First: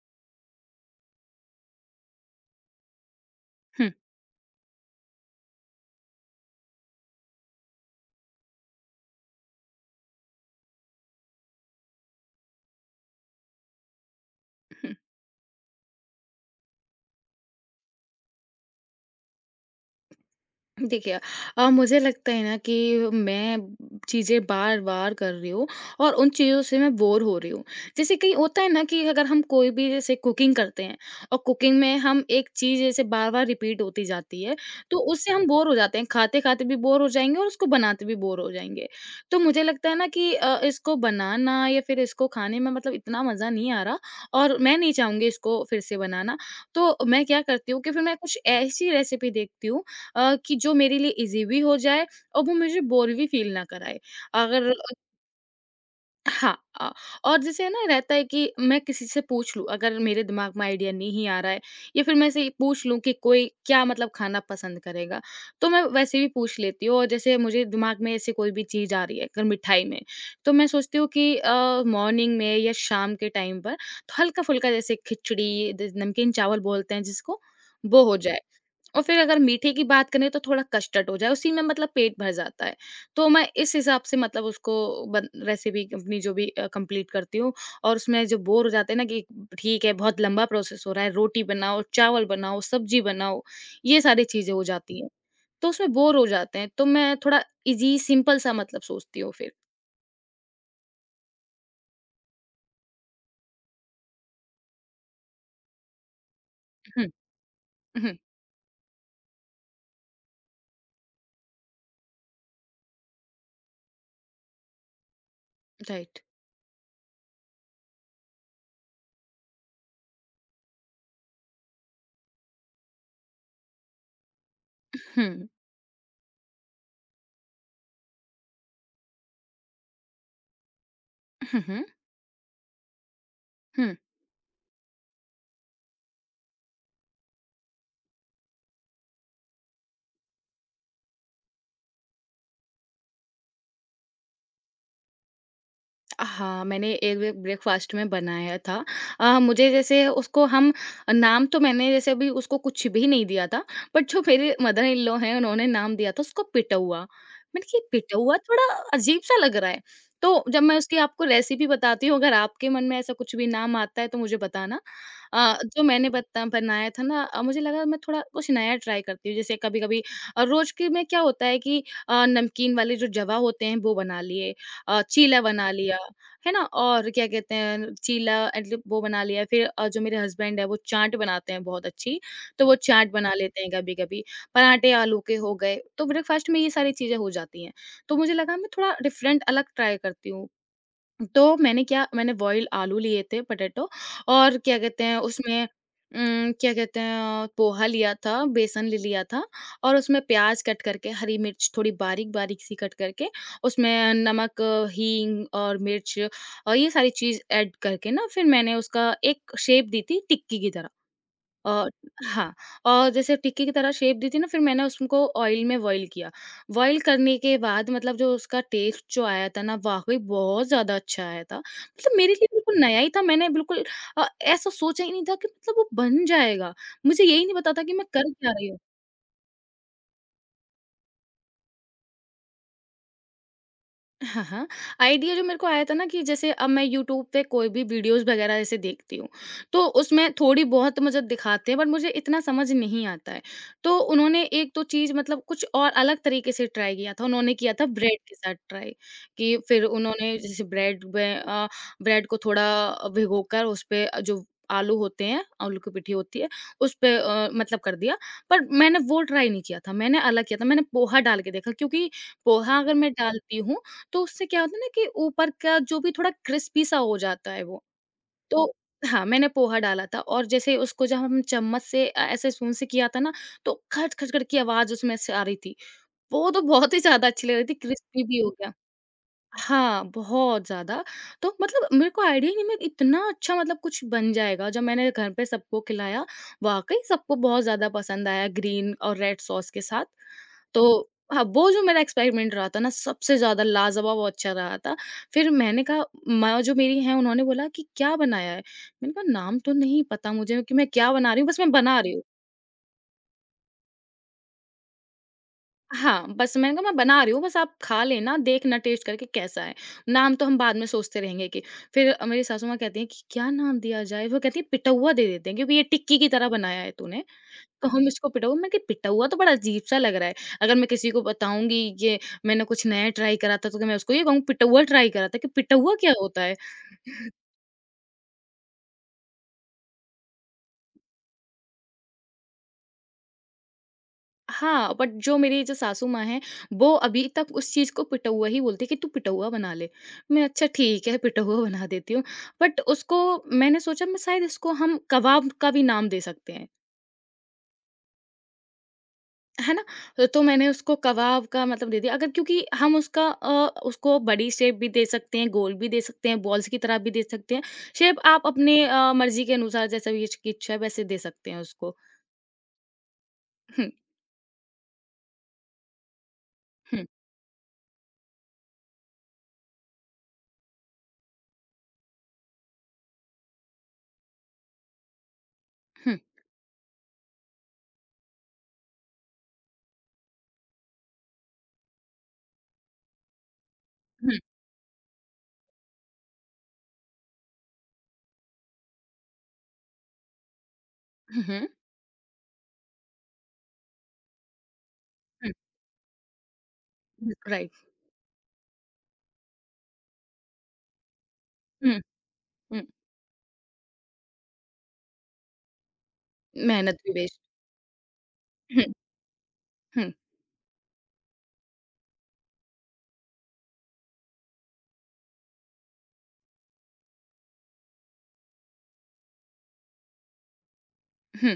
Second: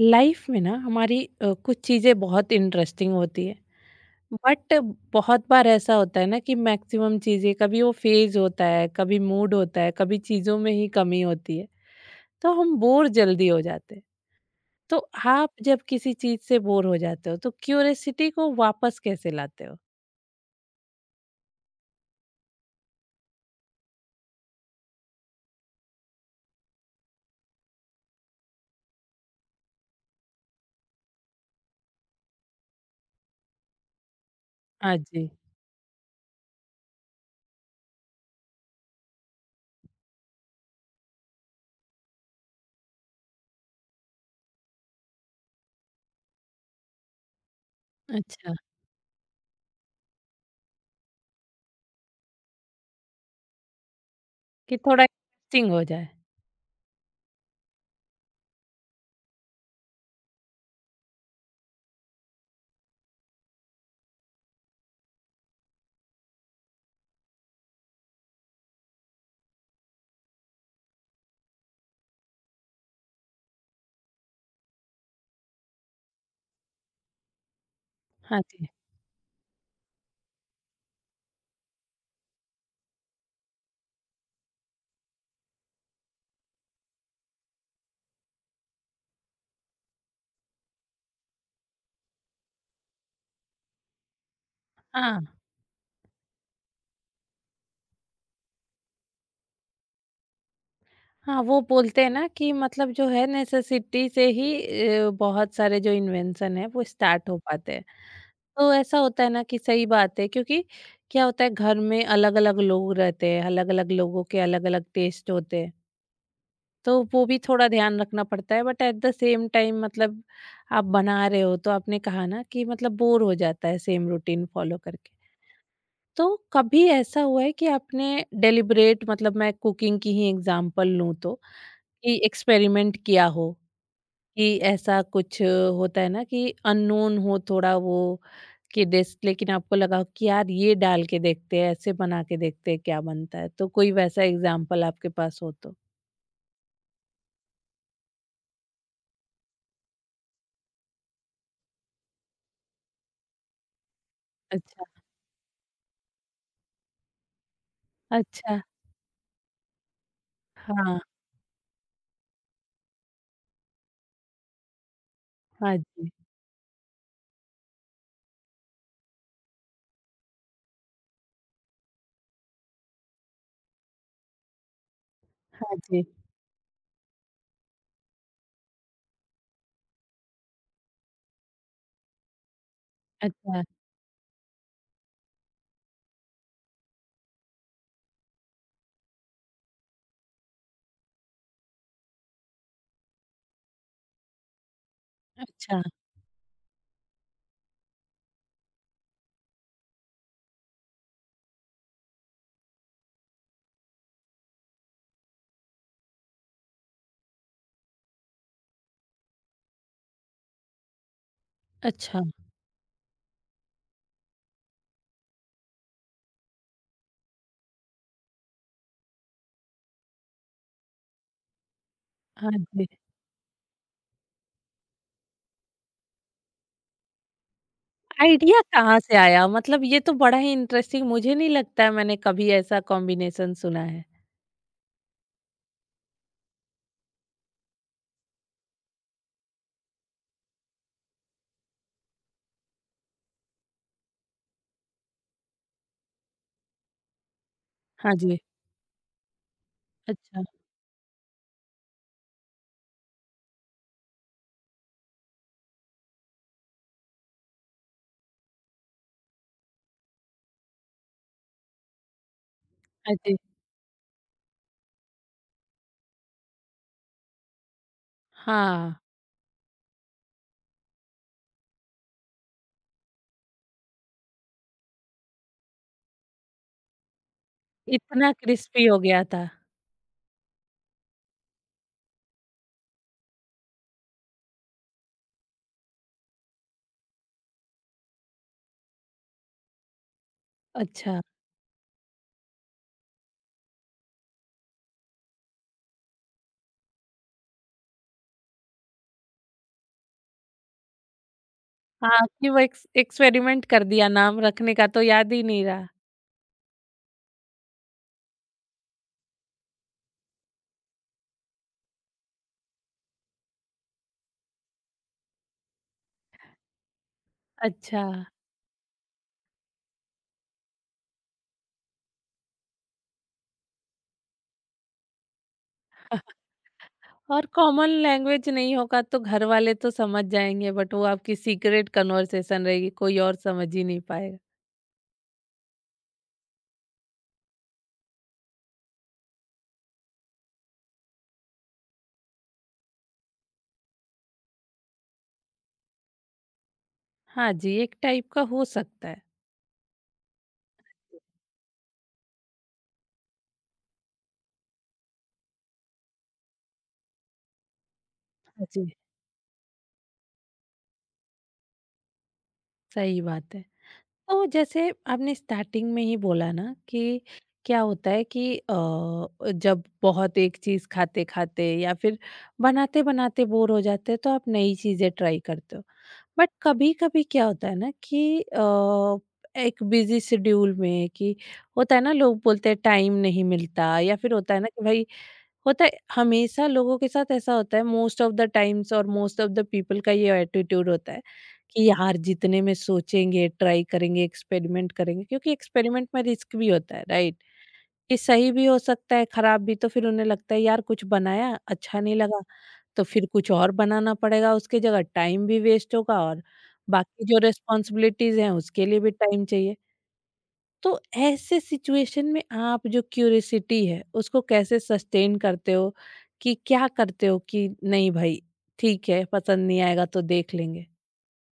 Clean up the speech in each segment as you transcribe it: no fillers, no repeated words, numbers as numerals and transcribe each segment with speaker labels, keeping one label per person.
Speaker 1: Life में ना हमारी कुछ चीज़ें बहुत इंटरेस्टिंग होती है।
Speaker 2: हुँ,
Speaker 1: बट बहुत बार ऐसा होता है ना कि मैक्सिमम चीज़ें, कभी वो फेज होता है, कभी मूड होता है, कभी चीज़ों में ही कमी होती है, तो हम बोर जल्दी हो जाते हैं।
Speaker 2: हुँ।
Speaker 1: तो आप जब किसी चीज़ से बोर हो जाते हो तो क्यूरियसिटी को वापस कैसे लाते हो?
Speaker 2: देखिए मुझे लगता है ना कि मैं चीज़ें बार-बार कर रही हूँ और उन चीज़ों से मैं बोर हो रही हूँ। जैसे कहीं होता है ना कि अगर हम कोई भी जैसे कुकिंग करते हैं और कुकिंग में हम एक चीज़ जैसे बार-बार रिपीट होती जाती है,
Speaker 1: हाँ
Speaker 2: तो
Speaker 1: जी।
Speaker 2: उससे हम बोर हो जाते हैं। खाते-खाते भी बोर हो जाएँगे और उसको बनाते भी बोर हो जाएँगे। तो मुझे लगता है ना कि इसको बनाना या फिर इसको खाने में मतलब इतना मज़ा नहीं आ रहा और मैं नहीं चाहूँगी इसको फिर से बनाना। तो मैं क्या करती हूँ कि फिर मैं कुछ
Speaker 1: अच्छा।
Speaker 2: ऐसी रेसिपी देखती हूँ कि जो मेरे लिए ईज़ी भी हो जाए और वो मुझे बोर भी फ़ील ना कराए। अगर
Speaker 1: कि
Speaker 2: अ,
Speaker 1: थोड़ा इंटरेस्टिंग हो जाए।
Speaker 2: हाँ, और जैसे है ना रहता है कि मैं किसी से पूछ लूँ अगर मेरे दिमाग में आइडिया नहीं आ रहा है या फिर मैं ऐसे ही पूछ लूँ कि कोई क्या मतलब खाना पसंद करेगा, तो मैं वैसे भी पूछ लेती हूँ और जैसे मुझे दिमाग में ऐसे कोई भी चीज़ आ रही है अगर मिठाई में, तो मैं सोचती हूँ कि मॉर्निंग में या शाम के टाइम पर तो हल्का-फुल्का जैसे खिचड़ी द नमकीन चावल बोलते हैं जिसको, वो हो जाए।
Speaker 1: हाँ जी।
Speaker 2: और फिर अगर मीठे की बात करें तो थोड़ा कस्टर्ड हो जाए, उसी में मतलब पेट भर जाता है। तो मैं इस हिसाब से मतलब उसको बन रेसिपी अपनी जो भी कंप्लीट करती हूँ और उसमें जो बोर हो जाते हैं ना कि ठीक है, बहुत लंबा प्रोसेस हो रहा है, रोटी बनाओ, चावल बनाओ, सब्जी बनाओ, ये सारी चीज़ें हो जाती हैं।
Speaker 1: हाँ।
Speaker 2: तो उसमें बोर हो जाते हैं, तो मैं थोड़ा ईज़ी सिंपल सा मतलब सोचती हूँ फिर।
Speaker 1: हाँ, वो बोलते हैं ना कि मतलब जो है नेसेसिटी से ही बहुत सारे जो इन्वेंशन है वो
Speaker 2: हुँ,
Speaker 1: स्टार्ट हो पाते हैं।
Speaker 2: हुँ,
Speaker 1: तो ऐसा होता है ना कि सही बात है क्योंकि क्या होता है, घर में अलग अलग लोग रहते हैं, अलग अलग लोगों के अलग अलग टेस्ट होते हैं।
Speaker 2: राइट।
Speaker 1: तो वो भी थोड़ा ध्यान रखना पड़ता है। But at the same time मतलब आप बना रहे हो तो आपने कहा ना कि मतलब बोर हो जाता है सेम रूटीन फॉलो करके।
Speaker 2: हुँ,
Speaker 1: तो कभी ऐसा हुआ है कि आपने डेलिबरेट, मतलब मैं कुकिंग की ही एग्जांपल लूं तो,
Speaker 2: हुँ, हुँ।
Speaker 1: कि एक्सपेरिमेंट किया हो?
Speaker 2: हुँ।
Speaker 1: कि ऐसा कुछ होता है ना कि अननोन हो थोड़ा वो, कि डिश, लेकिन आपको लगा हो कि यार ये डाल के देखते हैं, ऐसे बना के देखते हैं क्या बनता है, तो कोई वैसा एग्जाम्पल आपके पास हो तो?
Speaker 2: हाँ, मैंने एक ब्रेकफ़ास्ट में बनाया था। मुझे जैसे उसको हम नाम तो मैंने जैसे अभी उसको कुछ भी नहीं दिया था, बट जो मेरे मदर
Speaker 1: अच्छा।
Speaker 2: इन लॉ हैं, उन्होंने नाम दिया था उसको पिटौआ। मैंने कहा, "ये पिटौआ
Speaker 1: अच्छा।
Speaker 2: थोड़ा अजीब-सा लग रहा है।" तो जब मैं उसकी
Speaker 1: हाँ।
Speaker 2: आपको रेसिपी बताती हूँ, अगर आपके मन में ऐसा कुछ भी नाम आता है, तो मुझे बताना।
Speaker 1: हाँ
Speaker 2: जो मैंने
Speaker 1: जी।
Speaker 2: बता बनाया था ना मुझे लगा मैं थोड़ा कुछ नया ट्राई करती हूँ। जैसे कभी-कभी रोज़ के में क्या होता है कि नमकीन वाले जो जवा होते हैं, वो बना लिए, चीला बना
Speaker 1: हाँ
Speaker 2: लिया।
Speaker 1: जी।
Speaker 2: है ना? और क्या कहते हैं चीला मतलब वो बना लिया फिर जो मेरे हस्बैंड है वो चाट बनाते हैं बहुत अच्छी, तो वो चाट बना लेते
Speaker 1: अच्छा।
Speaker 2: हैं कभी-कभी, पराठे आलू के हो गए, तो ब्रेकफ़ास्ट में ये सारी चीज़ें हो जाती हैं। तो मुझे लगा मैं थोड़ा डिफरेंट अलग ट्राई करती हूँ तो मैंने क्या मैंने बॉइल्ड आलू लिए थे पोटैटो और क्या कहते हैं उसमें
Speaker 1: अच्छा।
Speaker 2: क्या कहते हैं पोहा लिया था, बेसन ले लिया था और उसमें प्याज़ कट करके, हरी मिर्च थोड़ी बारीक-बारीक सी कट करके, उसमें नमक, हींग और मिर्च और ये सारी चीज़ ऐड करके ना फिर मैंने उसका एक शेप दी थी टिक्की की तरह। अ,
Speaker 1: अच्छा।
Speaker 2: हाँ और जैसे टिक्की की तरह शेप दी थी ना फिर मैंने उसको ऑयल में बॉईल किया। बॉईल करने के बाद मतलब जो उसका टेस्ट जो आया था ना वाक़ई बहुत ज़्यादा अच्छा आया था। मतलब मेरे लिए
Speaker 1: हाँ
Speaker 2: बिल्कुल
Speaker 1: जी।
Speaker 2: नया ही था मैंने बिल्कुल ऐसा सोचा ही नहीं था कि मतलब वो बन जाएगा। मुझे यही नहीं पता था कि मैं कर क्या
Speaker 1: आइडिया
Speaker 2: रही हूँ।
Speaker 1: कहाँ से आया मतलब? ये तो बड़ा ही इंटरेस्टिंग, मुझे नहीं लगता है मैंने कभी ऐसा कॉम्बिनेशन सुना है।
Speaker 2: हाँ, हाँ। आइडिया जो मेरे को आया था ना कि जैसे अब मैं यूट्यूब पे कोई भी वीडियोज़ वग़ैरह ऐसे देखती हूँ, तो उसमें थोड़ी-बहुत मुझे दिखाते हैं बट मुझे इतना समझ नहीं आता है। तो उन्होंने एक तो चीज़ मतलब कुछ और अलग तरीके से ट्राई किया था, उन्होंने किया था
Speaker 1: हाँ
Speaker 2: ब्रेड के
Speaker 1: जी।
Speaker 2: साथ ट्राई कि फिर उन्होंने
Speaker 1: अच्छा।
Speaker 2: जैसे ब्रेड को थोड़ा भिगोकर उस पे जो आलू होते हैं, आलू की पिट्ठी होती है, उस पे मतलब कर दिया। पर मैंने वो ट्राई नहीं किया था, मैंने अलग किया था, मैंने पोहा डाल के देखा क्योंकि पोहा अगर मैं
Speaker 1: हाँ जी।
Speaker 2: डालती हूँ तो उससे क्या होता है ना कि ऊपर का जो भी थोड़ा क्रिस्पी सा हो जाता है वो। तो
Speaker 1: हाँ।
Speaker 2: हाँ, मैंने पोहा डाला था और जैसे उसको जब हम ऐसे स्पून से किया था ना, तो खच, खच, खच की आवाज़ उसमें से आ रही थी। वो तो बहुत ही ज़्यादा अच्छी लग रही थी, क्रिस्पी
Speaker 1: इतना
Speaker 2: भी हो गया।
Speaker 1: क्रिस्पी हो गया था?
Speaker 2: हाँ, बहुत ज़्यादा। तो मतलब मेरे को आइडिया ही नहीं मैं इतना अच्छा मतलब कुछ बन जाएगा, जब मैंने घर पे सबको खिलाया, वाक़ई सबको बहुत ज़्यादा पसंद आया ग्रीन और रेड सॉस के साथ। तो
Speaker 1: अच्छा।
Speaker 2: हाँ, वो जो मेरा एक्सपेरिमेंट रहा था ना सबसे ज़्यादा लाजवाब और अच्छा रहा था। फिर मैंने कहा माँ जो मेरी हैं उन्होंने बोला कि, "क्या बनाया है?" मैंने कहा, "नाम तो नहीं पता मुझे कि मैं क्या बना रही हूँ, बस मैं बना रही
Speaker 1: हाँ,
Speaker 2: हूँ।"
Speaker 1: कि वो एक्सपेरिमेंट कर दिया, नाम रखने का तो याद ही नहीं रहा।
Speaker 2: हाँ, बस मैंने कहा मैं बना रही हूँ, बस आप खा लेना, देखना टेस्ट करके कैसा है। नाम तो हम बाद में सोचते रहेंगे कि फिर मेरी सासू माँ कहती हैं कि क्या नाम दिया जाए? वो कहती हैं पिटौवा दे देते हैं क्योंकि ये टिक्की की तरह बनाया है तूने, तो
Speaker 1: अच्छा।
Speaker 2: हम इसको पिटौवा मैं कहा पिटौवा तो बड़ा अजीब-सा लग रहा है। अगर मैं किसी को बताऊँगी ये मैंने कुछ नया ट्राई करा था, तो क्या मैं उसको ये कहूँगी पिटौवा ट्राई करा था कि पिटौवा क्या होता है?
Speaker 1: और कॉमन लैंग्वेज नहीं होगा तो घर वाले तो समझ जाएँगे, बट वो आपकी सीक्रेट कन्वर्सेशन रहेगी, कोई और समझ ही नहीं पाएगा।
Speaker 2: हाँ, बट जो मेरी जो सासू माँ हैं, वो अभी तक उस चीज़ को पिटौआ ही बोलती है कि, "तू पिटौआ बना ले।" मैं, "अच्छा ठीक है, पिटौआ बना देती हूँ।" बट उसको मैंने सोचा मैं शायद इसको हम कबाब का भी नाम दे सकते हैं,
Speaker 1: हाँ जी, एक टाइप का हो सकता है।
Speaker 2: है ना? तो मैंने उसको कबाब का मतलब दे दिया अगर क्योंकि हम उसको बड़ी शेप भी दे सकते हैं, गोल भी दे सकते हैं, बॉल्स की तरह भी दे सकते हैं। शेप आप
Speaker 1: हाँ
Speaker 2: अपने
Speaker 1: जी,
Speaker 2: मर्ज़ी के अनुसार जैसा भी इसकी इच्छा है, वैसे दे सकते हैं उसको।
Speaker 1: सही बात है।
Speaker 2: हुँ,
Speaker 1: तो जैसे आपने स्टार्टिंग में ही बोला ना
Speaker 2: हुँ,
Speaker 1: कि क्या होता है कि जब बहुत एक चीज़ खाते-खाते या फिर बनाते-बनाते बोर हो जाते हैं तो आप नई चीज़ें ट्राई करते हो।
Speaker 2: हुँ,
Speaker 1: बट कभी कभी क्या होता है ना कि एक बिजी शेड्यूल में कि होता है ना, लोग बोलते हैं टाइम नहीं मिलता, या फिर
Speaker 2: हुँ,
Speaker 1: होता है ना कि भाई होता है, हमेशा लोगों के साथ ऐसा होता है, मोस्ट ऑफ द टाइम्स, और मोस्ट ऑफ द पीपल का ये एटीट्यूड होता है
Speaker 2: हुँ, हुँ,
Speaker 1: कि यार जितने में सोचेंगे ट्राई करेंगे एक्सपेरिमेंट करेंगे, क्योंकि एक्सपेरिमेंट में रिस्क भी होता है,
Speaker 2: हुँ,
Speaker 1: राइट?
Speaker 2: राइट।
Speaker 1: कि सही भी हो सकता है खराब भी, तो फिर उन्हें लगता है यार कुछ बनाया
Speaker 2: हुँ,
Speaker 1: अच्छा नहीं लगा
Speaker 2: हुँ।
Speaker 1: तो फिर कुछ और बनाना पड़ेगा उसकी जगह, टाइम भी वेस्ट होगा, और
Speaker 2: मेहनत भी
Speaker 1: बाकी जो
Speaker 2: बेस्ट।
Speaker 1: रिस्पॉन्सिबिलिटीज़ हैं
Speaker 2: हुँ,
Speaker 1: उसके लिए भी टाइम चाहिए।
Speaker 2: हुँ।
Speaker 1: तो ऐसे सिचुएशन में आप जो क्यूरियोसिटी है उसको कैसे सस्टेन करते हो? कि क्या करते हो कि नहीं भाई ठीक है, पसंद नहीं आएगा तो देख लेंगे?
Speaker 2: हुँ।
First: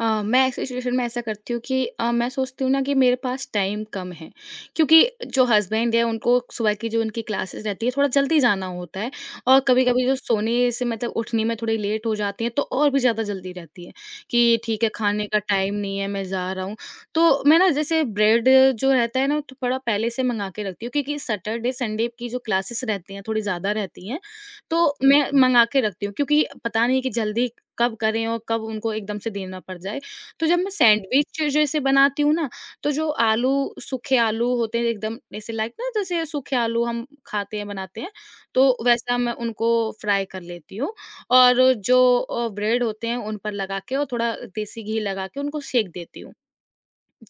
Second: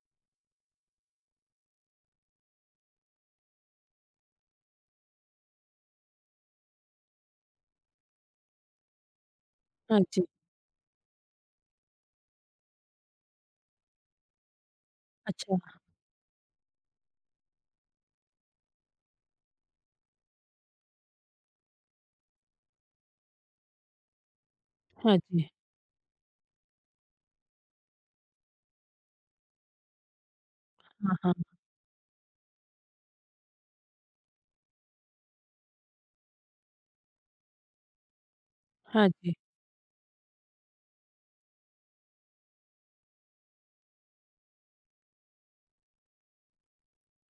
Speaker 2: मैं ऐसी सिचुएशन में ऐसा करती हूँ कि मैं सोचती हूँ ना कि मेरे पास टाइम कम है, क्योंकि जो हस्बैंड है उनको सुबह की जो उनकी क्लासेस रहती है थोड़ा जल्दी जाना होता है और
Speaker 1: हाँ
Speaker 2: कभी-कभी जो
Speaker 1: जी।
Speaker 2: सोने से मतलब उठने में थोड़ी लेट हो जाती हैं तो और भी ज़्यादा जल्दी रहती है, कि ठीक है खाने का
Speaker 1: अच्छा।
Speaker 2: टाइम नहीं है मैं जा रहा हूँ। तो मैं ना जैसे ब्रेड जो रहता है ना तो थोड़ा पहले से मंगा के रखती हूँ क्योंकि सैटरडे संडे की जो क्लासेस रहती हैं थोड़ी ज़्यादा रहती हैं, तो
Speaker 1: हाँ
Speaker 2: मैं
Speaker 1: जी।
Speaker 2: मंगा के रखती हूँ क्योंकि पता नहीं कि जल्दी कब करें और कब उनको एकदम से देना पड़ जाए। तो जब मैं
Speaker 1: हाँ। हाँ।
Speaker 2: सैंडविच जैसे बनाती हूँ ना, तो जो आलू सूखे आलू होते हैं एकदम ऐसे लाइक ना जैसे सूखे आलू हम खाते हैं, बनाते हैं, तो
Speaker 1: हाँ
Speaker 2: वैसा मैं
Speaker 1: जी।
Speaker 2: उनको फ्राई कर लेती हूँ और जो ब्रेड होते हैं उन पर लगा के और थोड़ा देसी घी लगा के उनको सेंक देती हूँ।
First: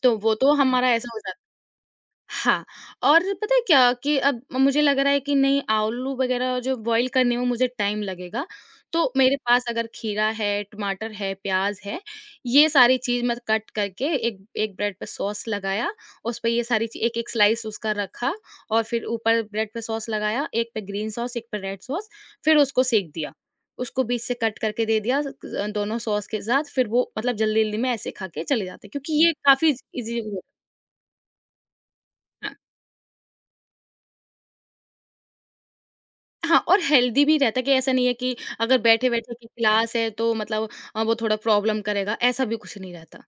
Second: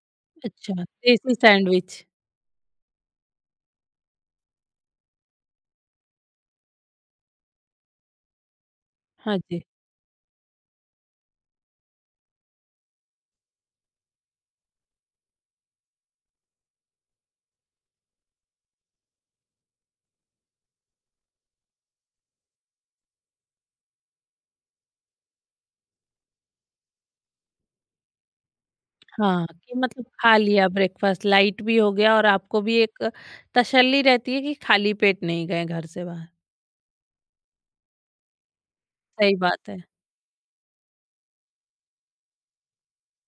Speaker 2: तो वो तो
Speaker 1: अच्छा,
Speaker 2: हमारा ऐसा हो
Speaker 1: देसी
Speaker 2: जाता है।
Speaker 1: सैंडविच।
Speaker 2: हाँ, और पता है क्या कि अब मुझे लग रहा है कि नहीं आलू वगैरह जो बॉयल करने में मुझे टाइम लगेगा, तो मेरे
Speaker 1: हाँ जी।
Speaker 2: पास अगर खीरा है, टमाटर है, प्याज़ है, ये सारी चीज़ मैं कट करके एक एक ब्रेड पे सॉस लगाया, उस पे ये सारी ची एक-एक स्लाइस उसका रखा और फिर ऊपर ब्रेड पे सॉस लगाया, एक पे ग्रीन सॉस, एक पे रेड सॉस, फिर उसको सेंक दिया। उसको बीच से कट करके दे दिया स क दोनों सॉस के साथ, फिर वो मतलब जल्दी-जल्दी में ऐसे खा के चले जाते हैं क्योंकि ये
Speaker 1: हाँ,
Speaker 2: काफ़ी
Speaker 1: कि मतलब
Speaker 2: ईज़ी।
Speaker 1: खा लिया, ब्रेकफास्ट लाइट भी हो गया और आपको भी एक तसल्ली रहती है कि खाली पेट नहीं गए घर से बाहर।
Speaker 2: हाँ, और हेल्दी भी रहता है कि ऐसा नहीं है कि अगर बैठे-बैठे
Speaker 1: सही
Speaker 2: की
Speaker 1: बात है।
Speaker 2: क्लास है तो मतलब वो थोड़ा प्रॉब्लम करेगा, ऐसा भी कुछ नहीं रहता।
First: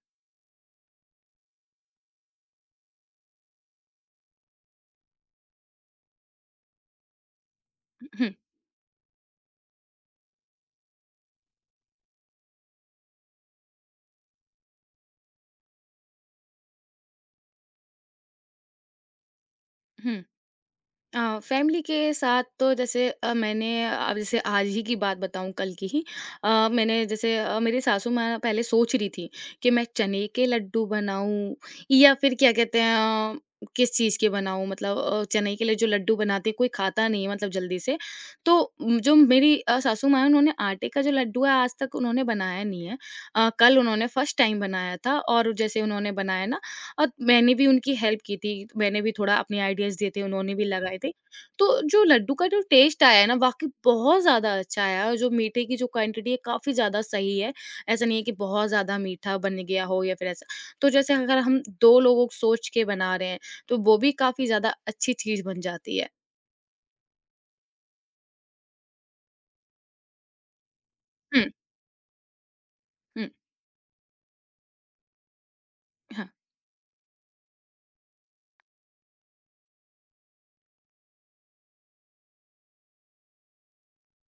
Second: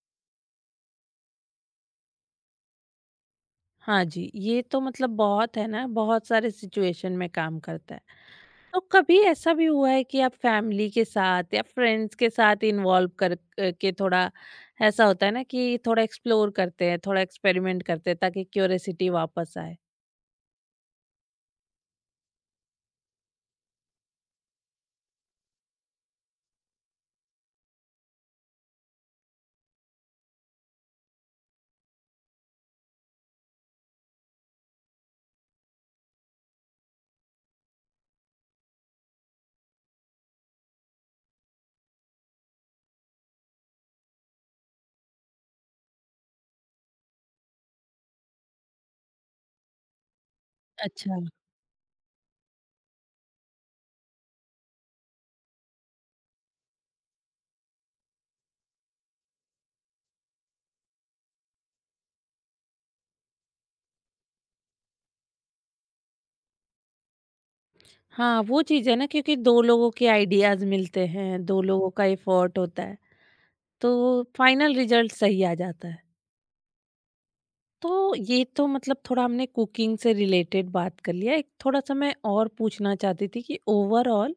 Speaker 1: हाँ जी, ये तो मतलब बहुत है ना, बहुत सारे सिचुएशन में काम करता है।
Speaker 2: हुँ,
Speaker 1: तो कभी ऐसा भी हुआ है कि आप फैमिली के साथ या फ्रेंड्स के साथ इन्वॉल्व कर क के थोड़ा, ऐसा होता है ना कि थोड़ा एक्सप्लोर करते हैं, थोड़ा एक्सपेरिमेंट करते हैं, ताकि क्यूरियोसिटी वापस आए?
Speaker 2: हुँ। फैमिली के साथ तो जैसे मैंने अब जैसे आज ही की बात बताऊँ कल की ही मैंने जैसे मेरी सासू माँ पहले सोच रही थी कि मैं चने के लड्डू बनाऊँ या फिर क्या कहते हैं अ, किस चीज़ के बनाऊँ मतलब चने के लिए जो लड्डू बनाते हैं, कोई खाता नहीं है मतलब जल्दी से। तो जो मेरी सासू माँ हैं उन्होंने आटे का जो लड्डू है आज तक उन्होंने बनाया नहीं है। कल उन्होंने फर्स्ट टाइम बनाया था और जैसे उन्होंने बनाया ना और मैंने भी उनकी हेल्प की थी, मैंने भी थोड़ा अपने आइडियाज़ दिए थे, उन्होंने भी लगाए थे।
Speaker 1: अच्छा।
Speaker 2: तो जो लड्डू का जो टेस्ट आया है ना वाक़ई बहुत ज़्यादा अच्छा आया और जो मीठे की जो क्वांटिटी है काफ़ी ज़्यादा सही है। ऐसा नहीं है कि बहुत ज़्यादा मीठा बन गया हो या फिर ऐसा। तो जैसे अगर हम 2 लोगों को सोच के बना रहे हैं, तो वो भी काफ़ी ज़्यादा अच्छी चीज़ बन जाती है।
Speaker 1: हाँ, वो चीज़ है ना, क्योंकि 2 लोगों के आइडियाज़ मिलते
Speaker 2: हुँ,
Speaker 1: हैं, 2 लोगों का एफर्ट होता है।
Speaker 2: हुँ,
Speaker 1: तो फाइनल रिजल्ट सही आ जाता है।
Speaker 2: हाँ।
Speaker 1: तो ये तो मतलब थोड़ा हमने कुकिंग से रिलेटेड बात कर लिया। एक थोड़ा-सा मैं और पूछना चाहती थी कि ओवरऑल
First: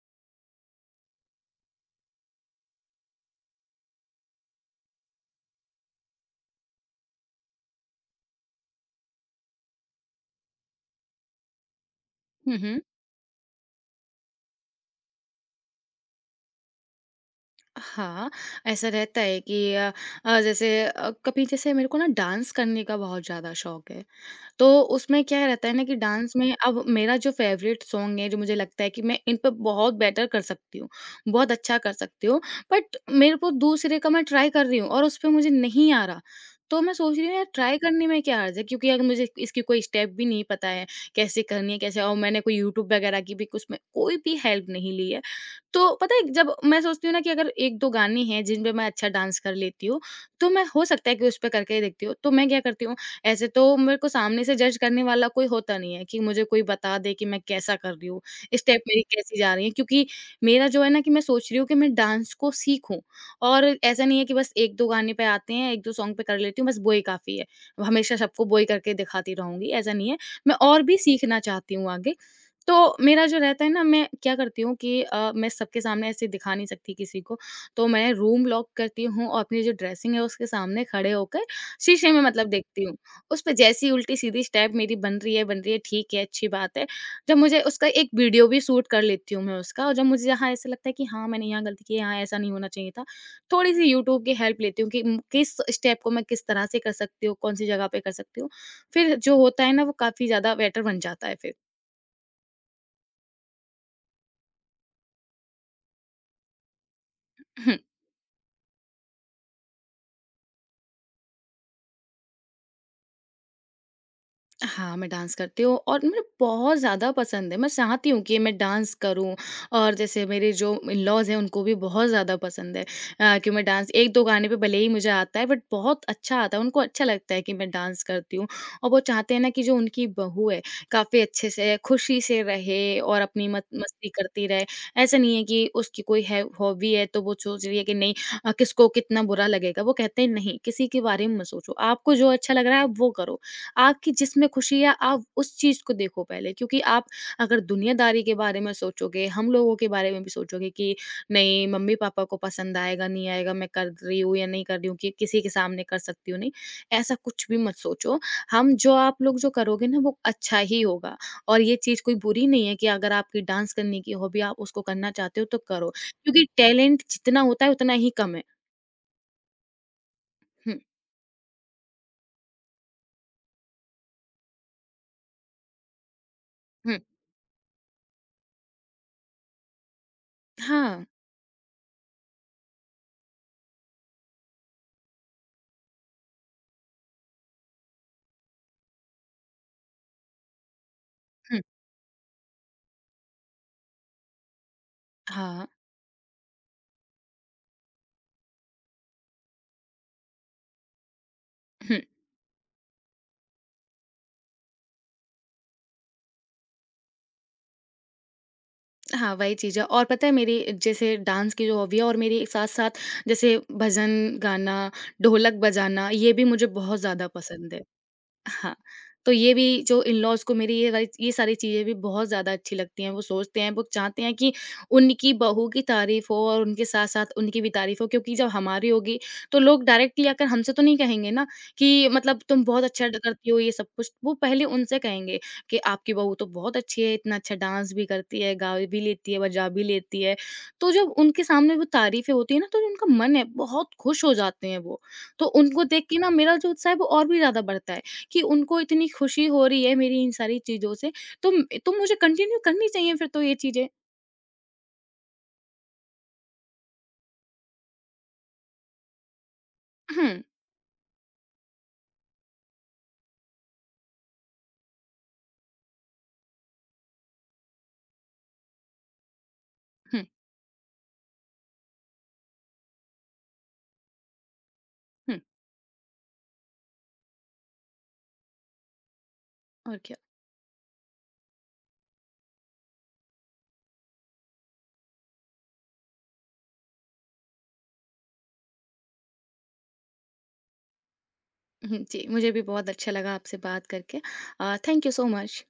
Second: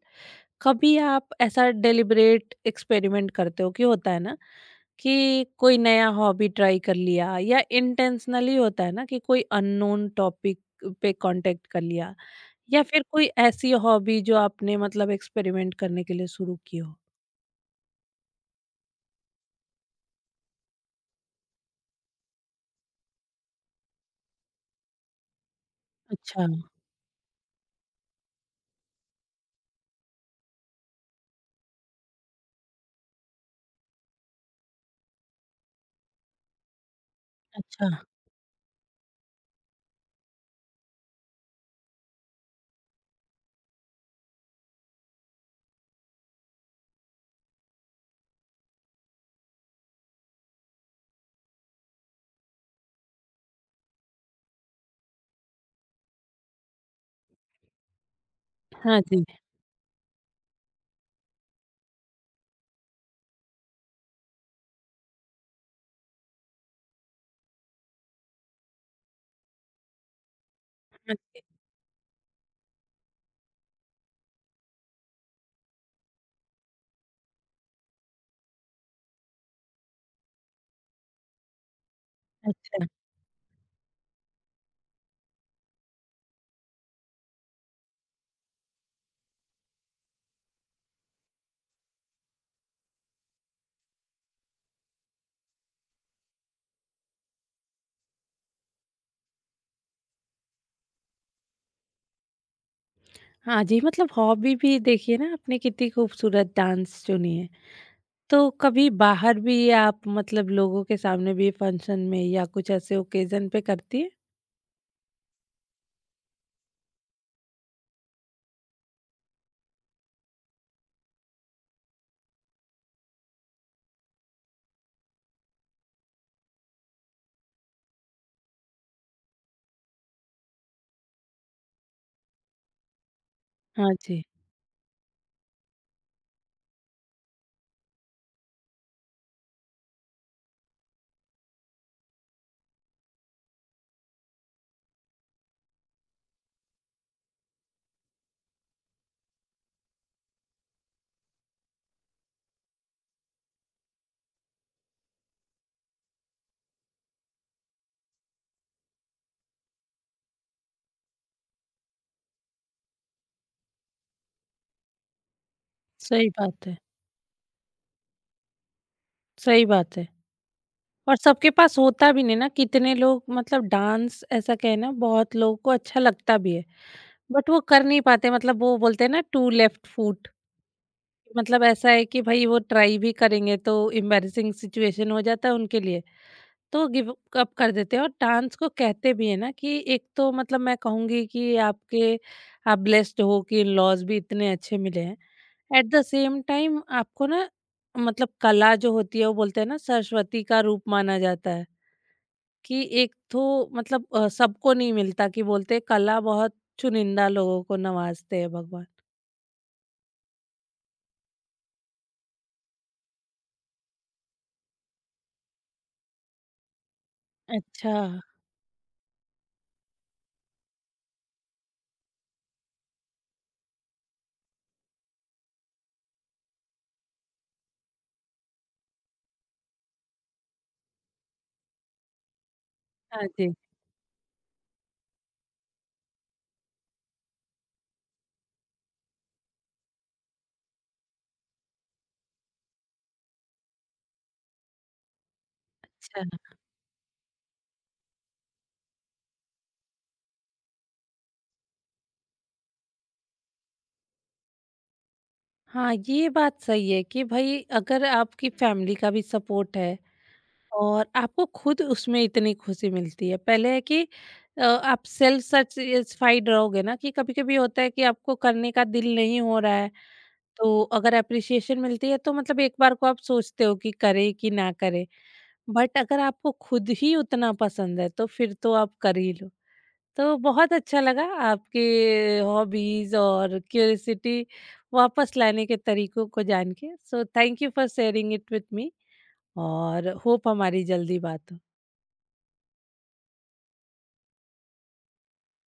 Speaker 1: कभी आप ऐसा डेलिब्रेट एक्सपेरिमेंट करते हो कि होता है ना कि कोई नया हॉबी ट्राई कर लिया, या इंटेंशनली होता है ना कि कोई अननोन टॉपिक पे कांटेक्ट कर लिया,
Speaker 2: हुँ, हुँ।
Speaker 1: या फिर कोई ऐसी हॉबी जो आपने मतलब एक्सपेरिमेंट करने के लिए शुरू की हो?
Speaker 2: हाँ, ऐसा रहता है कि कभी जैसे मेरे को ना डांस करने का बहुत ज़्यादा शौक है। तो उसमें क्या रहता है ना कि डांस
Speaker 1: अच्छा।
Speaker 2: में अब मेरा जो फ़ेवरेट सॉन्ग है, जो मुझे लगता है कि मैं इन पे बहुत बेटर कर सकती हूँ, बहुत अच्छा कर सकती हूँ, बट मेरे को दूसरे का मैं ट्राई कर रही हूँ और उसपे मुझे नहीं आ रहा। तो मैं सोच रही हूँ यार ट्राई
Speaker 1: अच्छा।
Speaker 2: करने में क्या हर्ज है क्योंकि अगर मुझे इसकी कोई स्टेप भी नहीं पता है, कैसे करनी है, कैसे और मैंने कोई यूट्यूब वगैरह की भी उसमें कोई भी हेल्प नहीं ली है। तो पता है जब मैं सोचती हूँ ना कि अगर 1-2 गाने हैं जिन पे मैं अच्छा डांस कर लेती हूँ, तो मैं हो सकता है कि उस पे करके ही देखती हूँ। तो मैं क्या करती हूँ ऐसे तो मेरे को सामने से जज करने वाला कोई होता नहीं है कि मुझे कोई बता दे कि मैं कैसा कर रही हूँ, स्टेप
Speaker 1: हाँ
Speaker 2: मेरी
Speaker 1: जी।
Speaker 2: कैसी जा रही है क्योंकि मेरा जो है ना कि मैं सोच रही हूँ कि मैं डांस को सीखूँ और ऐसा नहीं है कि बस 1-2 गाने पे आते हैं, 1-2 सॉन्ग पे कर लेती हूँ, बस वो ही काफ़ी है। हमेशा सबको वो ही करके दिखाती रहूँगी, ऐसा नहीं है। मैं और भी
Speaker 1: अ,
Speaker 2: सीखना चाहती हूँ आगे। तो मेरा जो रहता है ना मैं क्या करती हूँ कि मैं सबके सामने ऐसे दिखा नहीं सकती किसी को, तो मैं रूम लॉक करती हूँ और अपनी जो ड्रेसिंग है उसके सामने खड़े होकर शीशे में मतलब देखती
Speaker 1: अच्छा।
Speaker 2: हूँ। उसपे जैसी उल्टी-सीधी स्टेप मेरी बन रही है, ठीक है, अच्छी बात है। जब मुझे उसका एक वीडियो भी शूट कर लेती हूँ मैं उसका और जब मुझे यहाँ ऐसा लगता है कि हाँ, मैंने यहाँ गलती की है, यहाँ ऐसा नहीं होना चाहिए था, थोड़ी-सी यूट्यूब की हेल्प लेती हूँ कि किस स्टेप को मैं किस तरह से कर सकती हूँ, कौन-सी जगह पे कर सकती हूँ। फिर जो होता है ना, वो काफ़ी ज़्यादा बेटर बन जाता है फिर।
Speaker 1: हाँ जी, मतलब हॉबी भी देखिए ना, आपने कितनी खूबसूरत डांस चुनी है। तो कभी बाहर भी आप मतलब लोगों के सामने भी फंक्शन में या कुछ ऐसे ओकेज़न पे करती हैं?
Speaker 2: हाँ, मैं डांस करती हूँ और मुझे बहुत ज़्यादा पसंद है। मैं चाहती हूँ कि मैं डांस करूँ और जैसे मेरे जो इन-लॉज़ हैं उनको भी बहुत ज़्यादा पसंद है कि मैं डांस 1-2 गाने पे भले ही मुझे आता है बट बहुत अच्छा आता है, उनको अच्छा लगता है कि मैं डांस करती हूँ। और वो चाहते हैं ना कि जो उनकी बहू है काफ़ी अच्छे से खुशी से रहे और अपनी मत
Speaker 1: हाँ
Speaker 2: मस्ती
Speaker 1: जी,
Speaker 2: करती रहे। ऐसा नहीं है कि उसकी कोई है हॉबी है तो वो सोच रही है कि नहीं किसको कितना बुरा लगेगा। वो कहते हैं नहीं, किसी के बारे में मत सोचो, आपको जो अच्छा लग रहा है आप वो करो। आपकी जिसमें खुशी है आप उस चीज़ को देखो पहले क्योंकि आप अगर दुनियादारी के बारे में सोचोगे, हम लोगों के बारे में भी सोचोगे कि नहीं मम्मी-पापा को पसंद आएगा, नहीं आएगा, मैं कर रही हूँ या नहीं कर रही हूँ कि किसी के सामने कर सकती हूँ, नहीं। ऐसा कुछ भी मत सोचो। हम जो आप लोग जो करोगे ना वो अच्छा ही होगा और ये चीज़ कोई बुरी नहीं है कि अगर आपकी डांस करने की हॉबी आप उसको करना चाहते हो तो करो
Speaker 1: सही
Speaker 2: क्योंकि
Speaker 1: बात है,
Speaker 2: टैलेंट जितना होता है उतना ही कम है।
Speaker 1: सही बात है।
Speaker 2: हुँ,
Speaker 1: और सबके पास होता भी नहीं ना, कितने लोग मतलब डांस, ऐसा कहें ना बहुत लोगों को अच्छा लगता भी है,
Speaker 2: हुँ।
Speaker 1: बट वो कर नहीं पाते, मतलब वो बोलते हैं ना टू लेफ्ट फूट।
Speaker 2: हाँ।
Speaker 1: मतलब ऐसा है कि भई वो ट्राई भी करेंगे तो एम्बैरेसिंग सिचुएशन हो जाता है उनके लिए। तो गिव अप कर देते हैं। और डांस को कहते भी है ना कि एक तो मतलब मैं कहूँगी कि
Speaker 2: हुँ।
Speaker 1: आपके, आप ब्लेस्ड हो कि लॉज भी इतने अच्छे मिले हैं।
Speaker 2: हाँ।
Speaker 1: एट द सेम टाइम आपको ना, मतलब कला जो होती है वो बोलते हैं ना सरस्वती का रूप माना जाता है।
Speaker 2: हुँ।
Speaker 1: कि एक तो मतलब सबको नहीं मिलता, कि बोलते हैं, कला बहुत चुनिंदा लोगों को नवाजते हैं भगवान।
Speaker 2: हाँ, वही चीज़ है और पता है मेरी जैसे डांस की जो हॉबी है और मेरी साथ-साथ जैसे भजन गाना, ढोलक बजाना ये भी मुझे बहुत ज़्यादा पसंद है।
Speaker 1: अच्छा।
Speaker 2: हाँ, तो ये भी जो इन-लॉज़ को मेरी ये वाली ये सारी चीज़ें भी बहुत ज़्यादा अच्छी लगती हैं। वो सोचते हैं, वो चाहते हैं कि उनकी बहू की तारीफ़ हो और उनके साथ-साथ उनकी भी तारीफ़ हो क्योंकि जब हमारी होगी तो लोग डायरेक्टली आकर हमसे तो नहीं कहेंगे ना कि मतलब तुम बहुत अच्छा ड
Speaker 1: हाँ
Speaker 2: करती
Speaker 1: जी।
Speaker 2: हो ये सब कुछ। वो पहले उनसे कहेंगे कि आपकी बहू तो बहुत अच्छी है, इतना अच्छा डांस भी करती है, गा भी लेती है, बजा भी लेती है। तो जब उनके सामने वो तारीफ़ें होती हैं ना तो उनका मन है बहुत खुश हो जाते हैं वो। तो उनको देख के
Speaker 1: अच्छा।
Speaker 2: ना मेरा जो उत्साह है वो और भी ज़्यादा बढ़ता है। कि उनको इतनी खुशी हो रही है मेरी इन सारी चीज़ों से, तो तो मुझे कंटिन्यू करनी चाहिए फिर तो ये चीज़ें।
Speaker 1: हाँ, ये बात सही है कि भाई अगर आपकी फैमिली का भी सपोर्ट है
Speaker 2: हुँ,
Speaker 1: और आपको खुद उसमें इतनी खुशी मिलती है। पहले है कि आप सेल्फ सैटिस्फाइड रहोगे ना, कि कभी-कभी होता है कि आपको करने का दिल नहीं हो रहा है,
Speaker 2: हुँ,
Speaker 1: तो अगर एप्रिसिएशन मिलती है तो मतलब एक बार को आप सोचते हो कि करें कि ना करें।
Speaker 2: हुँ
Speaker 1: बट अगर आपको खुद ही उतना पसंद है तो फिर तो आप कर ही लो।
Speaker 2: और क्या।
Speaker 1: तो बहुत अच्छा लगा आपके हॉबीज़ और क्यूरियोसिटी वापस लाने के तरीकों को जान के। So thank you for sharing it with me, और होप हमारी जल्दी बात हो।
Speaker 2: हुँ, जी, मुझे भी बहुत अच्छा लगा आपसे बात करके। Thank you so much.